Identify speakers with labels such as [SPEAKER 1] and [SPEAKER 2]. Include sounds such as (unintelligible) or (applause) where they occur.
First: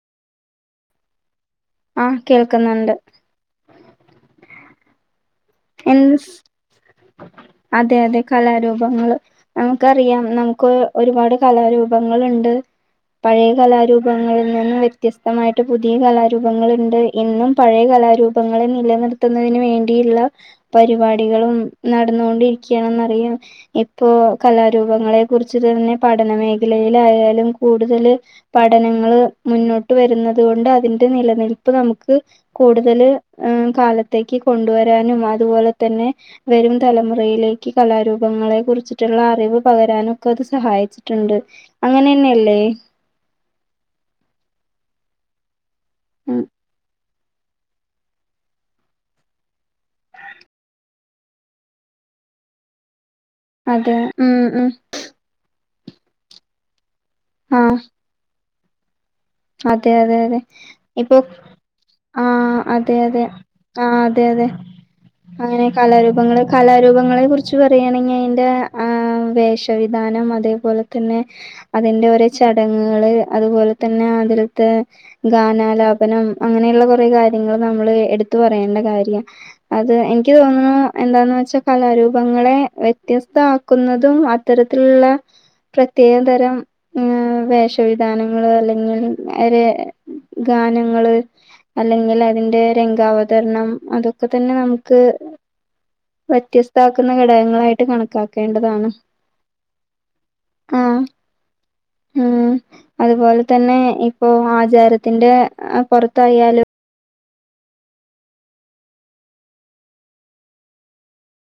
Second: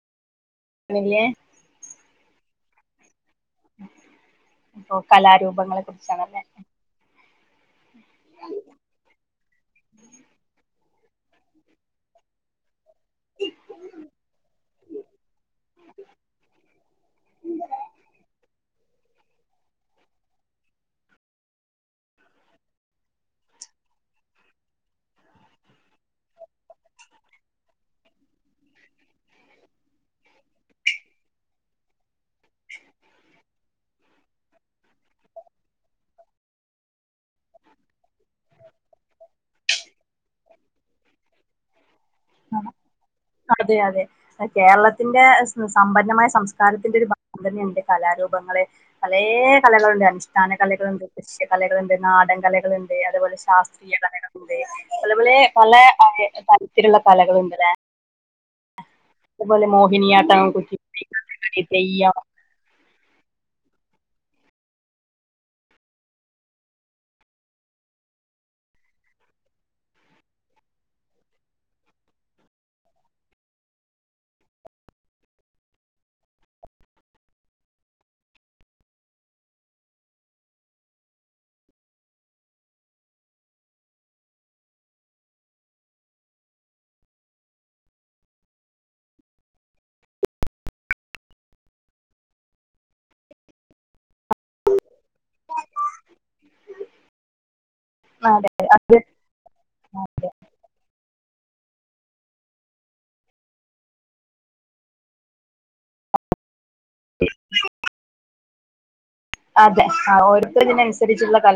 [SPEAKER 1] കണില്ല്യെ
[SPEAKER 2] ആഹ് കേൾക്ക്ന്ന്ണ്ട്
[SPEAKER 1] ഉം അപ്പൊ കലാരൂ
[SPEAKER 2] എൻസ് അതെ അതെ കലാരൂപങ്ങള് നമുക്കറിയാം നമുക്ക് ഒരുപാട് കലാരൂപങ്ങള്ണ്ട് പഴേ കലാരൂപങ്ങളിൽ നിന്നും വ്യത്യസ്തമായിട്ട് പുതിയ കലാരൂപങ്ങള്ണ്ട് ഇന്നും പഴേ കലാരൂപങ്ങളെ നിലനിർത്തുന്നതിന് വേണ്ടി ഇള്ള പരിപാടികളും നടന്നോണ്ടിരിക്ക്യാണെന്നറിയാം ഇപ്പോ കലാരൂപങ്ങളെ കുറിച്ച് തന്നെ പഠന മേഖലയില് ആയാലും കൂട്തല് പഠനങ്ങള് മുന്നോട്ട് വെരുന്നത് കൊണ്ട് അതിന്റെ നിലനിൽപ്പ് നമുക്ക് കൂടുതല് കാലത്തേക്ക് കൊണ്ട് വെരാൻ നും അതുപോലതന്നെ വെരും തലമുറയിലേക്ക് കലാരൂപങ്ങളെ കുറിച്ചിട്ട്ള്ള അറിവ് പകരാനൊക്ക ഇത് സഹായിച്ചിട്ട്ണ്ട് അങ്ങനെന്നെല്ലേ
[SPEAKER 1] അതെ അതെ കേരളത്തിന്റ സ് സമ്പന്നമായ
[SPEAKER 2] ഉം
[SPEAKER 1] സംസ്കാരത്തിന്റെ ഒരു ഭ (unintelligible) കലാരൂപങ്ങളെ പലേ കലകള്ണ്ട് അനുഷ്ഠാന കലകള്ണ്ട് ദൃശ്യകലകള്ണ്ട് നാടൻ കലകള്ണ്ട് അ അതേപോല
[SPEAKER 2] അതെ
[SPEAKER 1] ശാസ്ത്രീയ
[SPEAKER 2] ഉം
[SPEAKER 1] കലകള്ണ്ട്
[SPEAKER 2] ഉം
[SPEAKER 1] പലപലേ പലെ ഹ് തെരത്തിലുള്ള കലകളണ്ട്ലെ
[SPEAKER 2] ആഹ് അതെ അതെ അതെ ഇപ്പൊ
[SPEAKER 1] കുച്ചിപ്പുടി തെയ്യം
[SPEAKER 2] ആഹ് അതെ അതെ ആഹ് അതെ അതെ അങ്ങനെ കലാരൂപങ്ങ കലാരൂപങ്ങളെ കുറിച്ച് പറയാണെ അയ്ന്റെ ആഹ് വേഷവിധാനം അതേപോലെ തന്നെ അതിന്റെ ഓരേ ചടങ്ങ്കൾ അതുപോലെ തന്നെ ആണ് തില്ത്തെ ഗാനാലാപനം അങ്ങനെ ഇള്ള കൊറെ കാര്യങ്ങള് നമ്മള് എടുത്തു പറയേണ്ട കാര്യ അത് എനിക്ക് തോന്ന്ണു എന്താന്ന് വെച്ചാ കലാരൂപങ്ങളെ വ്യത്യസ്ത ആക്കുന്നതും അത്തരത്തിലുള്ള പ്രത്യേക തരം വേഷവിധാനങ്ങള്അല്ലെങ്കിൽ ഗാനങ്ങള് അല്ലെങ്കിൽ അതിന്റെ രംഗാവതരണം അതൊക്കെ തന്നെ നമുക്ക് ക്ക് വ്യത്യസ്ത ആക്കുന്ന ഘടകങ്ങളായിട്ട്
[SPEAKER 1] അതെ
[SPEAKER 2] കണക്കാക്കേണ്ടതാണ്
[SPEAKER 1] അത്
[SPEAKER 2] ആഹ് ഉം അതുപോലെ തന്നെ ഇപ്പൊ ആചാരത്തിന്റെ പൊറത്തായാലും
[SPEAKER 1] (inaudible) അതെ ആഹ് ഓരോര്ത്തരും ഇതിനൻസരിച്ചുള്ള കല